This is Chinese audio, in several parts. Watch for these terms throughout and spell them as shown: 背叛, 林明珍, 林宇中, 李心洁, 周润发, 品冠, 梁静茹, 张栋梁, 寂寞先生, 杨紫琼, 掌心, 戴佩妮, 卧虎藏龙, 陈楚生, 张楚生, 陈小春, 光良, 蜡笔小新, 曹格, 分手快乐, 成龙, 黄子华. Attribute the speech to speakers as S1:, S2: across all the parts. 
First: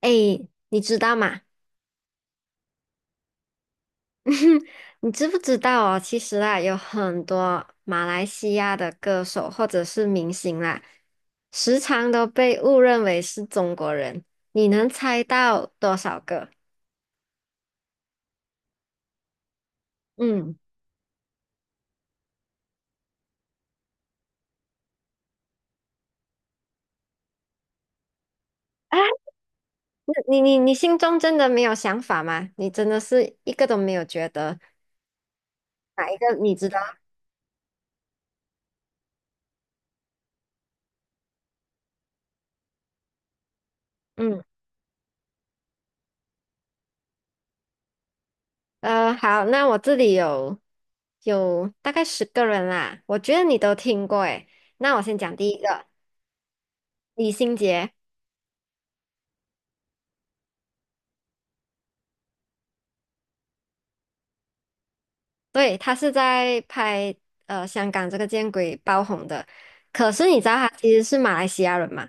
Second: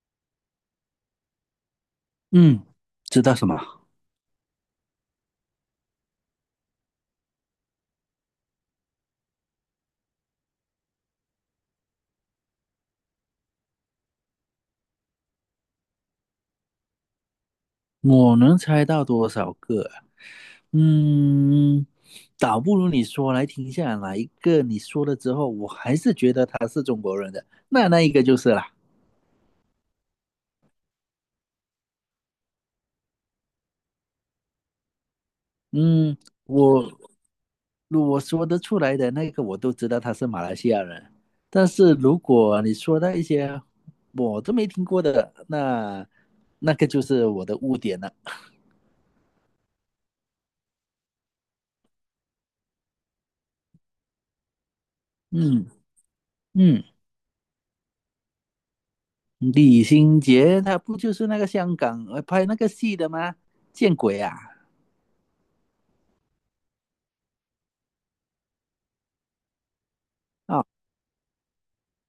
S1: 哎，你知道吗？
S2: 嗯，知道什么？
S1: 你知不知道哦？其实啊，有很多马来西亚的歌手或者是明星啦，时常都被误认为是中国人。你能猜到多少个？
S2: 我能猜到多少个啊
S1: 嗯，
S2: 嗯，倒不如你说来听一下哪一个你说了之后，我还是觉得他是中国人的，那那一个就是啦。
S1: 啊，你心中真的没有想法吗？你真的是一个都没有觉得哪一
S2: 嗯，
S1: 个你知道？
S2: 我我说得出来的那个我都知道他是马来西亚人，但是如果你说到一些我
S1: 嗯，
S2: 都没听过的，那那个就是我的污点了。
S1: 好，那我这里有大概十个人啦，我觉得你都听过诶。那我先讲第一
S2: 嗯
S1: 个，
S2: 嗯。
S1: 李心洁。
S2: 李心洁她不就是那个香港拍那个戏的吗？见鬼啊！
S1: 对，他是在拍香港这个见鬼爆红的，可是你知道
S2: 啊哦，
S1: 他其实是马来西亚人吗？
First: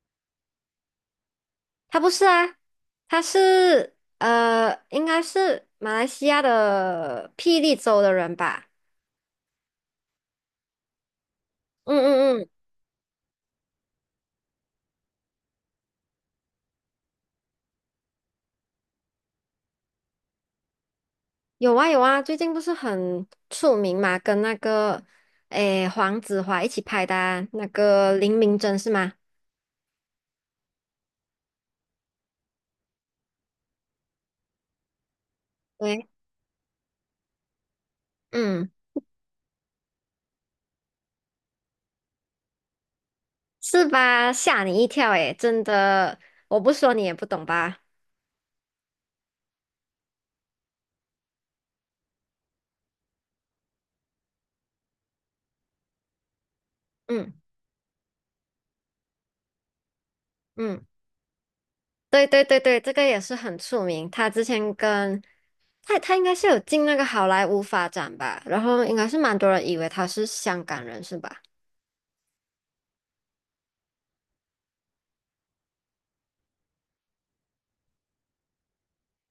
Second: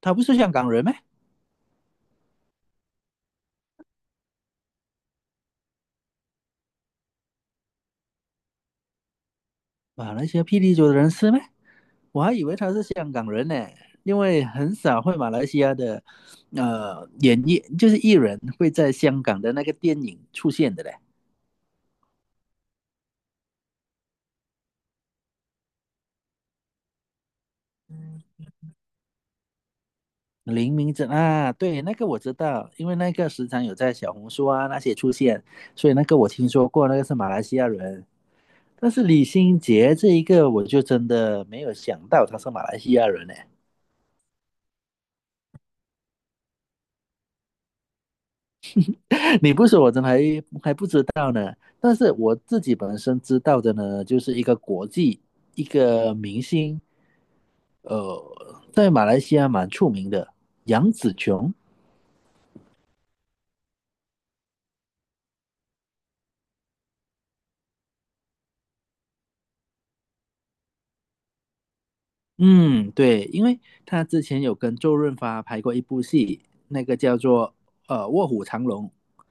S2: 她不是香港人吗？
S1: 他不是啊，他是应该是马来西亚的霹雳州的人吧？
S2: 马来西亚霹雳州的人是吗？
S1: 嗯
S2: 我还
S1: 嗯
S2: 以
S1: 嗯，
S2: 为她是香港人呢，因为很少会马来西亚的演艺就是艺人会在香港的那个电影出现的嘞。
S1: 有啊有啊，最近不是很出名嘛，跟那个诶黄子华一起拍的啊那个林明珍是吗？
S2: 林明珍啊，对，那个我知道，因为那个时常有在小红书啊那些出现，所以那
S1: 对，
S2: 个我听说过，那个是马来西亚人。
S1: 嗯，
S2: 但是李心洁这一个，我就真的没有想到他是马来西亚人呢。
S1: 是吧？吓你一跳诶，真的，我不说你也不懂吧？
S2: 你不说，我真的还不知道呢。但是我自己本身知道的呢，就是一个国际一个明星，
S1: 嗯
S2: 呃，在马来西亚蛮出名的
S1: 嗯。
S2: 杨紫琼。
S1: 对对对对，这个也是很出名。他之前跟他应该是有进那个好莱坞发展吧，然后应该是蛮多人以为他是香港人是吧？
S2: 嗯，对，因为他之前有跟周润发拍过一部戏，那个叫做《卧虎藏龙》，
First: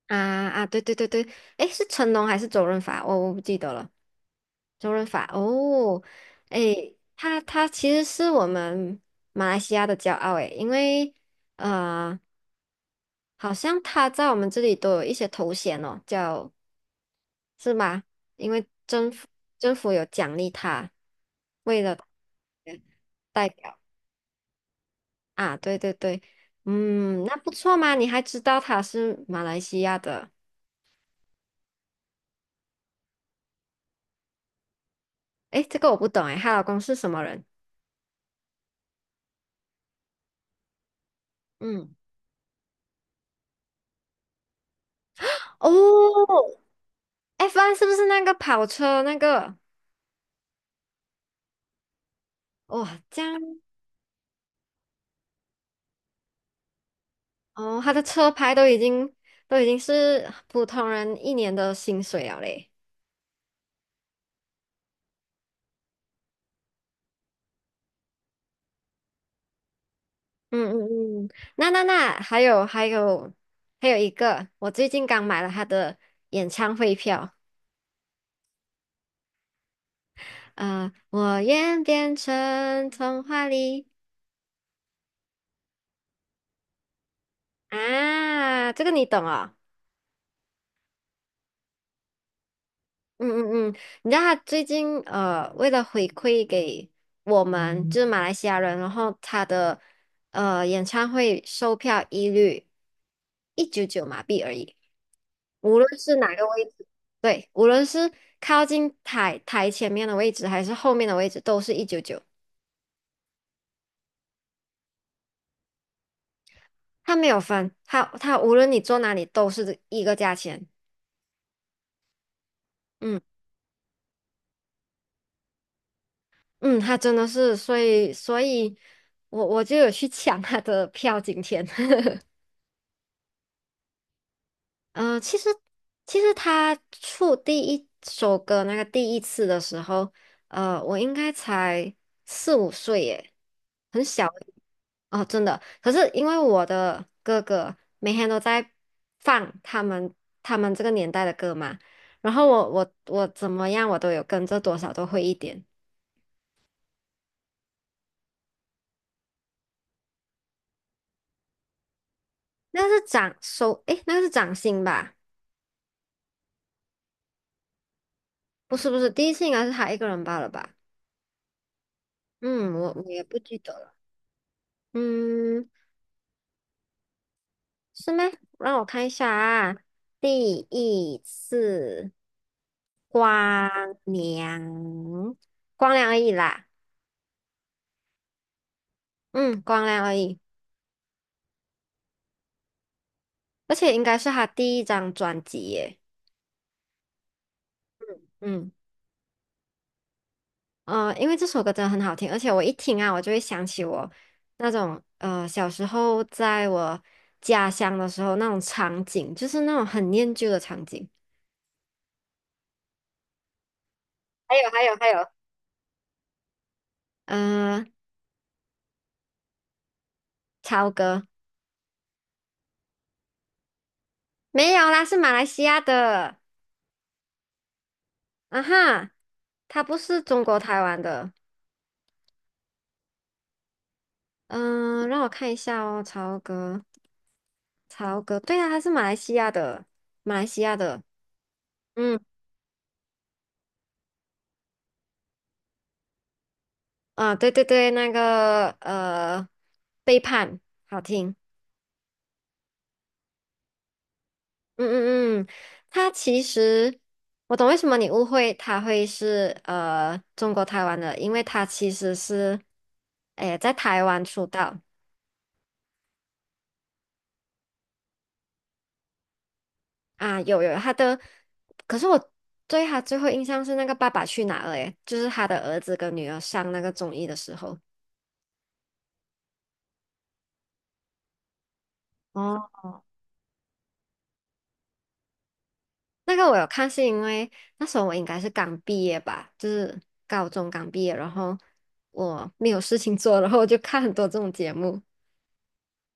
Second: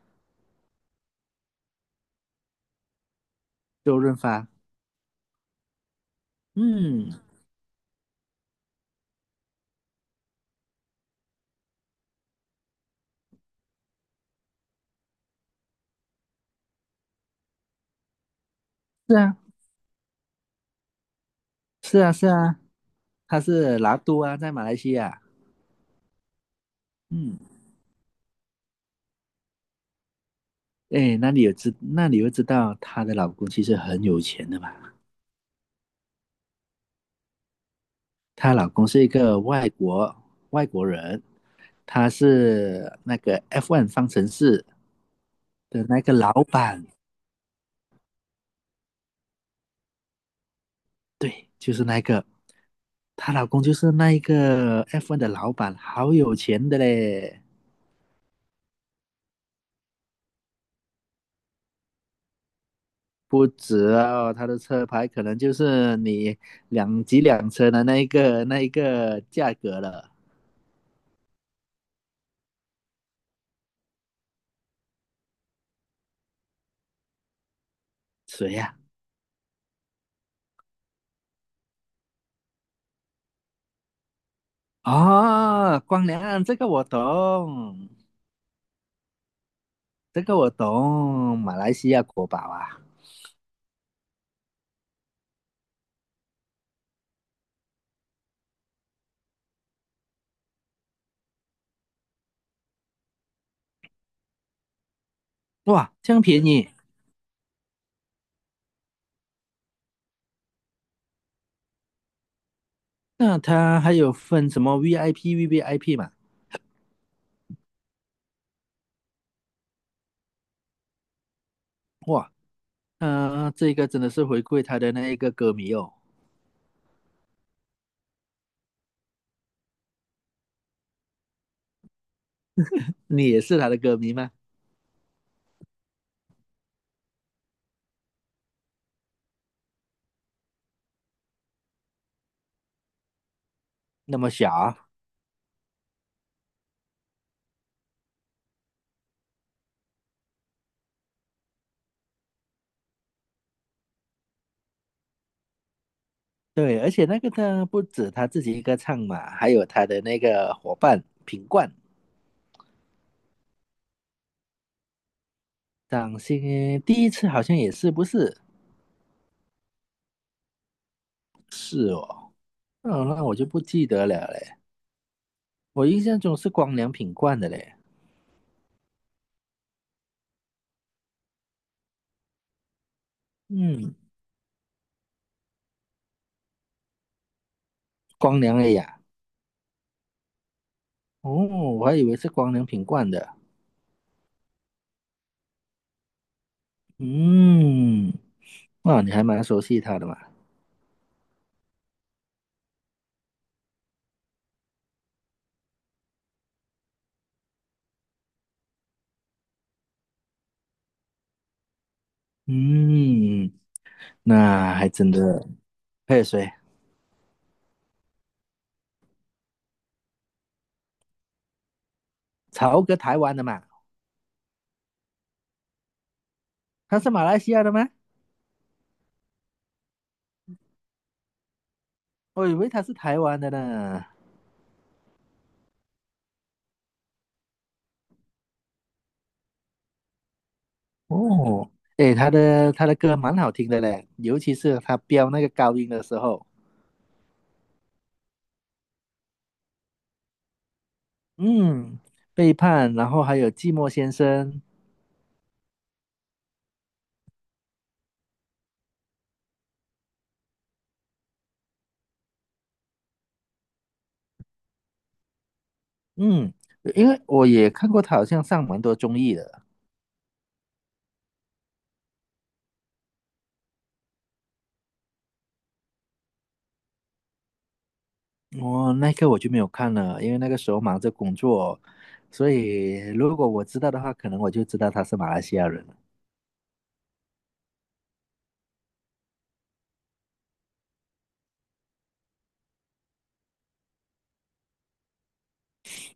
S1: 啊啊，对对对对，诶，是成龙还是周润发？我不记得了。
S2: 周润发。
S1: 周润发哦，诶，
S2: 嗯，
S1: 他其实是我们马来西亚的骄傲诶，因为呃，好像他在我们这里都有一些头衔哦，叫是吗？因为
S2: 是啊，
S1: 政府有奖励他，为了
S2: 是啊，是啊，他
S1: 代表
S2: 是拿督啊，在马来西亚。
S1: 啊，对对对，嗯，那
S2: 嗯，
S1: 不错嘛，你还知道他是马来西亚的，
S2: 哎，那你又知道她的老公其实很有钱的嘛？
S1: 诶，这个我不懂诶，她老公是什么人？
S2: 她老公是一个外国人，
S1: 嗯，
S2: 他是那个 F1 方程式的那个
S1: 哦
S2: 老板。
S1: ，F1 是不是那个跑车那个？
S2: 对，就是那个，
S1: 哇，这
S2: 她
S1: 样
S2: 老公就是那一个 FE 的老板，好有钱的嘞。
S1: 哦，他的车牌都已经是普通人一年的薪水了嘞。
S2: 不止哦，他的车牌可能就是你两几辆车的那一个价格了。
S1: 嗯嗯嗯，那还有还有一个，我最近刚买了他的演唱会票，
S2: 谁呀、
S1: 我愿变成童话里
S2: 哦，光良，这个我懂，
S1: 啊，这个你懂哦。
S2: 这个我懂，马来西亚国宝啊，
S1: 嗯嗯嗯，你知道他最近为了回馈给我们就是马来西亚人，然后他的演唱会售票一律一九九马币而已。无
S2: 哇，
S1: 论
S2: 这
S1: 是
S2: 样
S1: 哪
S2: 便
S1: 个位
S2: 宜。
S1: 置，对，无论是靠近台前面的位置还是后面的位置，都是一九九，
S2: 那他还有分什么 VIP、VVIP 嘛？
S1: 他没有分，他无论你坐哪里都是一个价钱。
S2: 哇，
S1: 嗯
S2: 嗯，这个真的是回馈他的那一个歌迷哦。
S1: 嗯，他真的是，所以我就有去抢他的票，今天。
S2: 你也是他的歌迷吗？
S1: 其实,其实他出第一首歌那个第一次的时候，我应该才四五岁耶，很
S2: 那
S1: 小
S2: 么小，啊。
S1: 哦，真的。可是因为我的哥哥每天都在放他们这个年代的歌嘛，然后我怎么样我都有跟着多少都会一点。
S2: 对，而且那个他不止他自己一个唱嘛，还有他的那个伙伴品冠，
S1: 那个是掌手，诶，那个是掌心吧？
S2: 掌心第一次好像也是不是？
S1: 不是，第一次应该是他一个人罢了吧？
S2: 是哦，
S1: 嗯，我
S2: 哦，
S1: 我也
S2: 那我
S1: 不
S2: 就
S1: 记
S2: 不
S1: 得
S2: 记
S1: 了。
S2: 得了嘞。
S1: 嗯，
S2: 我印象中是光良品冠的嘞，
S1: 是吗？让我看一下啊，第一次光
S2: 嗯，
S1: 良，光良而已啦，
S2: 光良哎呀，
S1: 嗯，光良而已，
S2: 哦，我还以为是光良品冠的，
S1: 而且应该是他第一张专辑耶，
S2: 嗯，
S1: 嗯，
S2: 哇，你还蛮熟悉他的嘛，
S1: 因为这首歌真的很好听，而且我一听啊，我就会想起我那种小时候在我家乡的时候那种场景，就是那种很念旧的场景。
S2: 嗯，那还
S1: 还
S2: 真
S1: 有，
S2: 的，还有谁？
S1: 呃，超哥
S2: 曹格台湾的嘛，
S1: 没有啦，是马来西亚的。
S2: 他是马来西亚的吗？
S1: 啊哈，他不是中国台湾的。
S2: 我以为他是台湾的呢。
S1: 嗯，让我看一下哦，曹格，曹格，对啊，他是马来西亚的，马来西亚的。
S2: 哦，诶，
S1: 嗯，
S2: 他的歌蛮好听的嘞，尤其是他飙那个高音的时候，
S1: 啊，对对对，背叛，好听。
S2: 嗯，背叛，然后还有寂寞先生，
S1: 嗯嗯嗯，他其实我懂为什么你误会他会是中国台湾的，因为他其实是，哎，在台湾出道。
S2: 嗯，因为我也看过他好像上蛮多综艺的，
S1: 啊，有他的，可是我对他最后印象是那个《爸爸去哪儿》诶，就是他的儿子跟女儿上那个综艺的时候，
S2: 我那个我就没有看了，因为那个时候忙着工作，所
S1: 哦，
S2: 以如果我知道的话，可能我就知道他是马来西亚人。
S1: 那个我有看，是因为那时候我应该是刚毕业吧，就是高中刚毕业，然后我没有事情做，然后我就看很多这种节目。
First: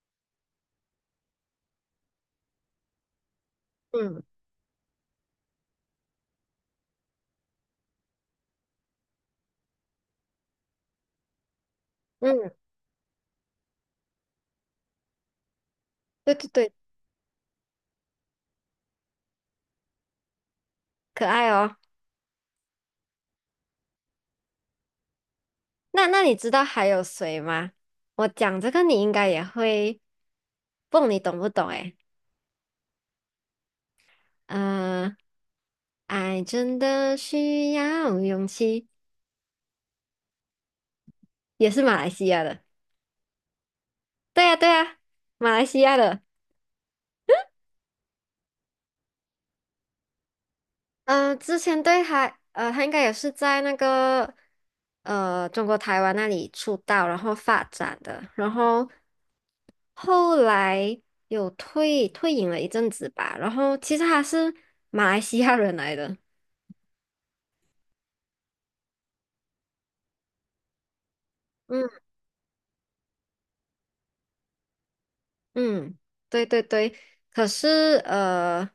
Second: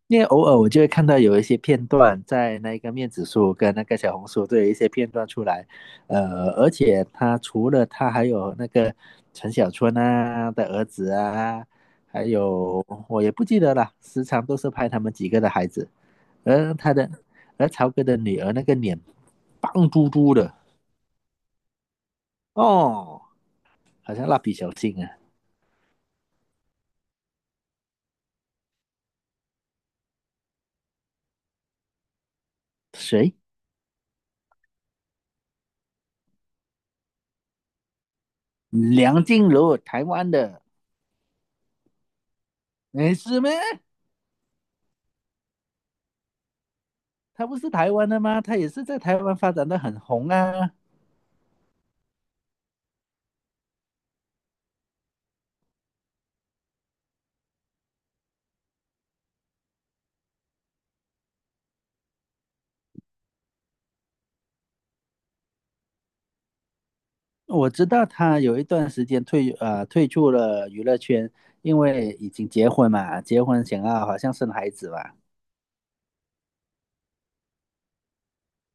S2: 因为偶尔我就会看到有一些片段在那个面子书跟那个小
S1: 嗯
S2: 红书都有一些片段出来，而且他除了他还有那个陈小春啊的儿子啊，还
S1: 嗯，
S2: 有我也不记得了，时常都是拍他们几个的孩子，
S1: 对对对，
S2: 而他的而曹哥的女儿那个脸胖嘟嘟的
S1: 可爱哦。
S2: 哦，好像蜡笔小新啊，
S1: 那你知道还有谁吗？我讲这个你应该也会，不，你懂不懂？诶。
S2: 谁？
S1: 呃，爱真的需要勇气，
S2: 梁静茹，台湾的，
S1: 也是马来西亚的。
S2: 没事吗？
S1: 对呀，对呀，马来西亚的。
S2: 他不是台湾的吗？他也是在台湾发展的很红啊。
S1: 嗯、之前对他，他应该也是在那个中国台湾那里出道，然后发展的，然后后来有退隐了一阵子吧。然后其实他是马来西亚人来的。
S2: 我知道他有一段时间退出了娱乐圈，因
S1: 嗯。
S2: 为已经结婚嘛，结婚想要好像生孩子吧。
S1: 嗯，对对对，可是呃，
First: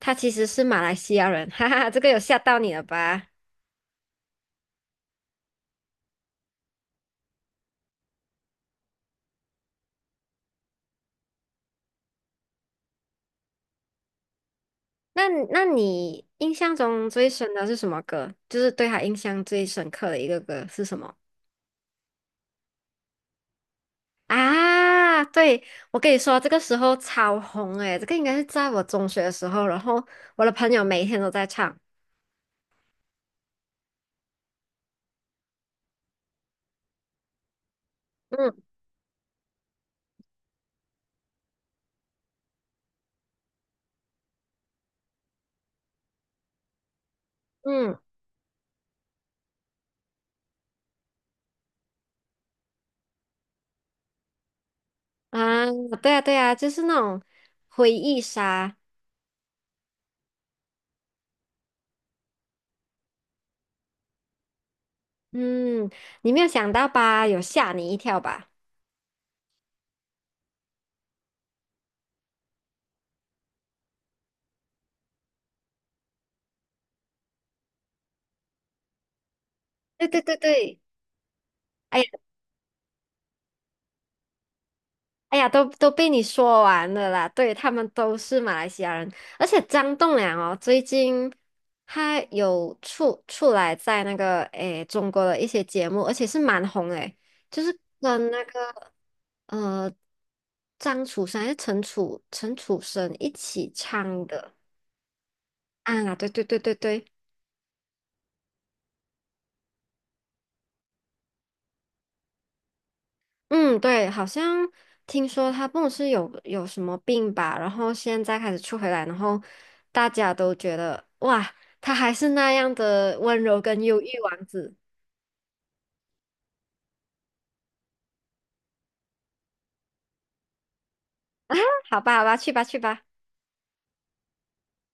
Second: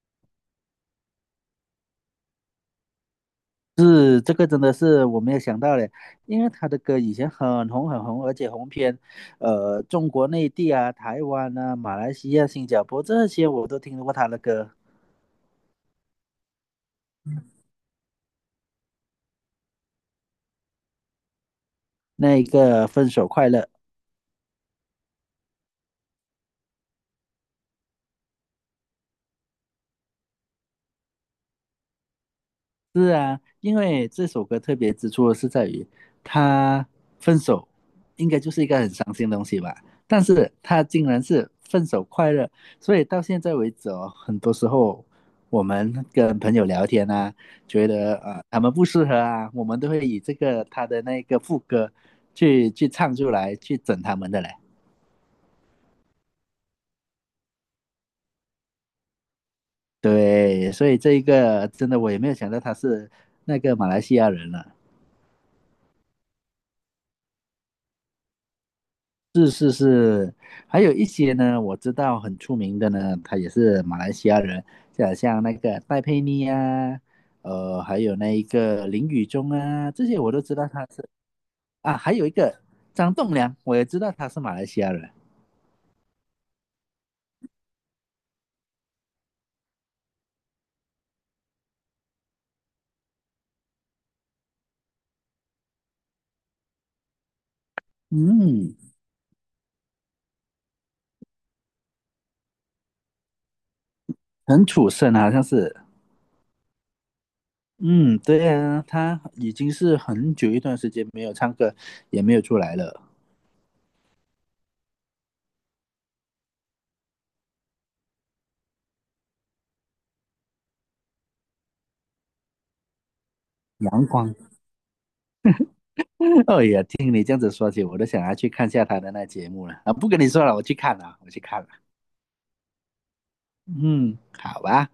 S1: 他其实是马来西亚人，哈哈，这个有吓到你了吧？
S2: 是这个真的是我没有想到嘞，因为他的歌以前很红很红，而且红遍中国内地啊、台湾啊、马来西亚、新加坡这些我都听过他的歌。
S1: 那那你印象中最深的是什么歌？就是对他印象最深刻的一个歌是什么？
S2: 那一个分手快乐，
S1: 啊，对，我跟你说，这个时候超红诶，这个应该是在我中学的时候，然后我的朋友每一天都在唱。
S2: 是啊，因为这首歌特别之处是在于，他分手应该就是一
S1: 嗯
S2: 个很伤心的东西吧，但是他竟然是分手快乐，所以到现在为止哦，很多时候我们跟朋友聊天啊，觉
S1: 嗯
S2: 得他们不适合啊，我们都会以这个他的那个副歌去唱出来，去整他们的嘞。
S1: 啊，对啊对啊，就是那种回忆杀。
S2: 对，所以这一个真的我也没有想到他是那个马来西亚人了。
S1: 嗯，你没有想到吧？有吓你一跳吧？
S2: 是是是，还有一些呢，我知道很出名的呢，他也是马来西亚人，就好像那个戴佩妮啊，还有那一个林宇中啊，这
S1: 对
S2: 些
S1: 对
S2: 我
S1: 对
S2: 都知道
S1: 对，
S2: 他是啊，
S1: 哎呀
S2: 还有一个张栋梁，我也知道他是马来西亚人，
S1: 哎呀，都被你说完了啦。对，他们都是马来西亚人，而且张栋梁哦，最近他有出来在那个诶中国的一些节目，而且是蛮红诶，就是跟那
S2: 嗯，
S1: 个呃张楚生还是陈楚生一起唱的
S2: 陈楚生啊好像是，
S1: 啊，对对对对对。
S2: 嗯，对啊，他已经是很久一段时间没有唱歌，也没有出来了。
S1: 嗯，对，好像听说他不是有什么病吧，然后现在开始出回来，然后大家都觉得哇，他还是那样的温柔跟忧
S2: 阳
S1: 郁
S2: 光，
S1: 王子。
S2: 哎呀，听你这样子说起，我都想要去看一下他的那节目了啊！不跟你说了，我去看了，我去看了。
S1: 好吧，好吧，去吧，去吧。
S2: 嗯，好吧。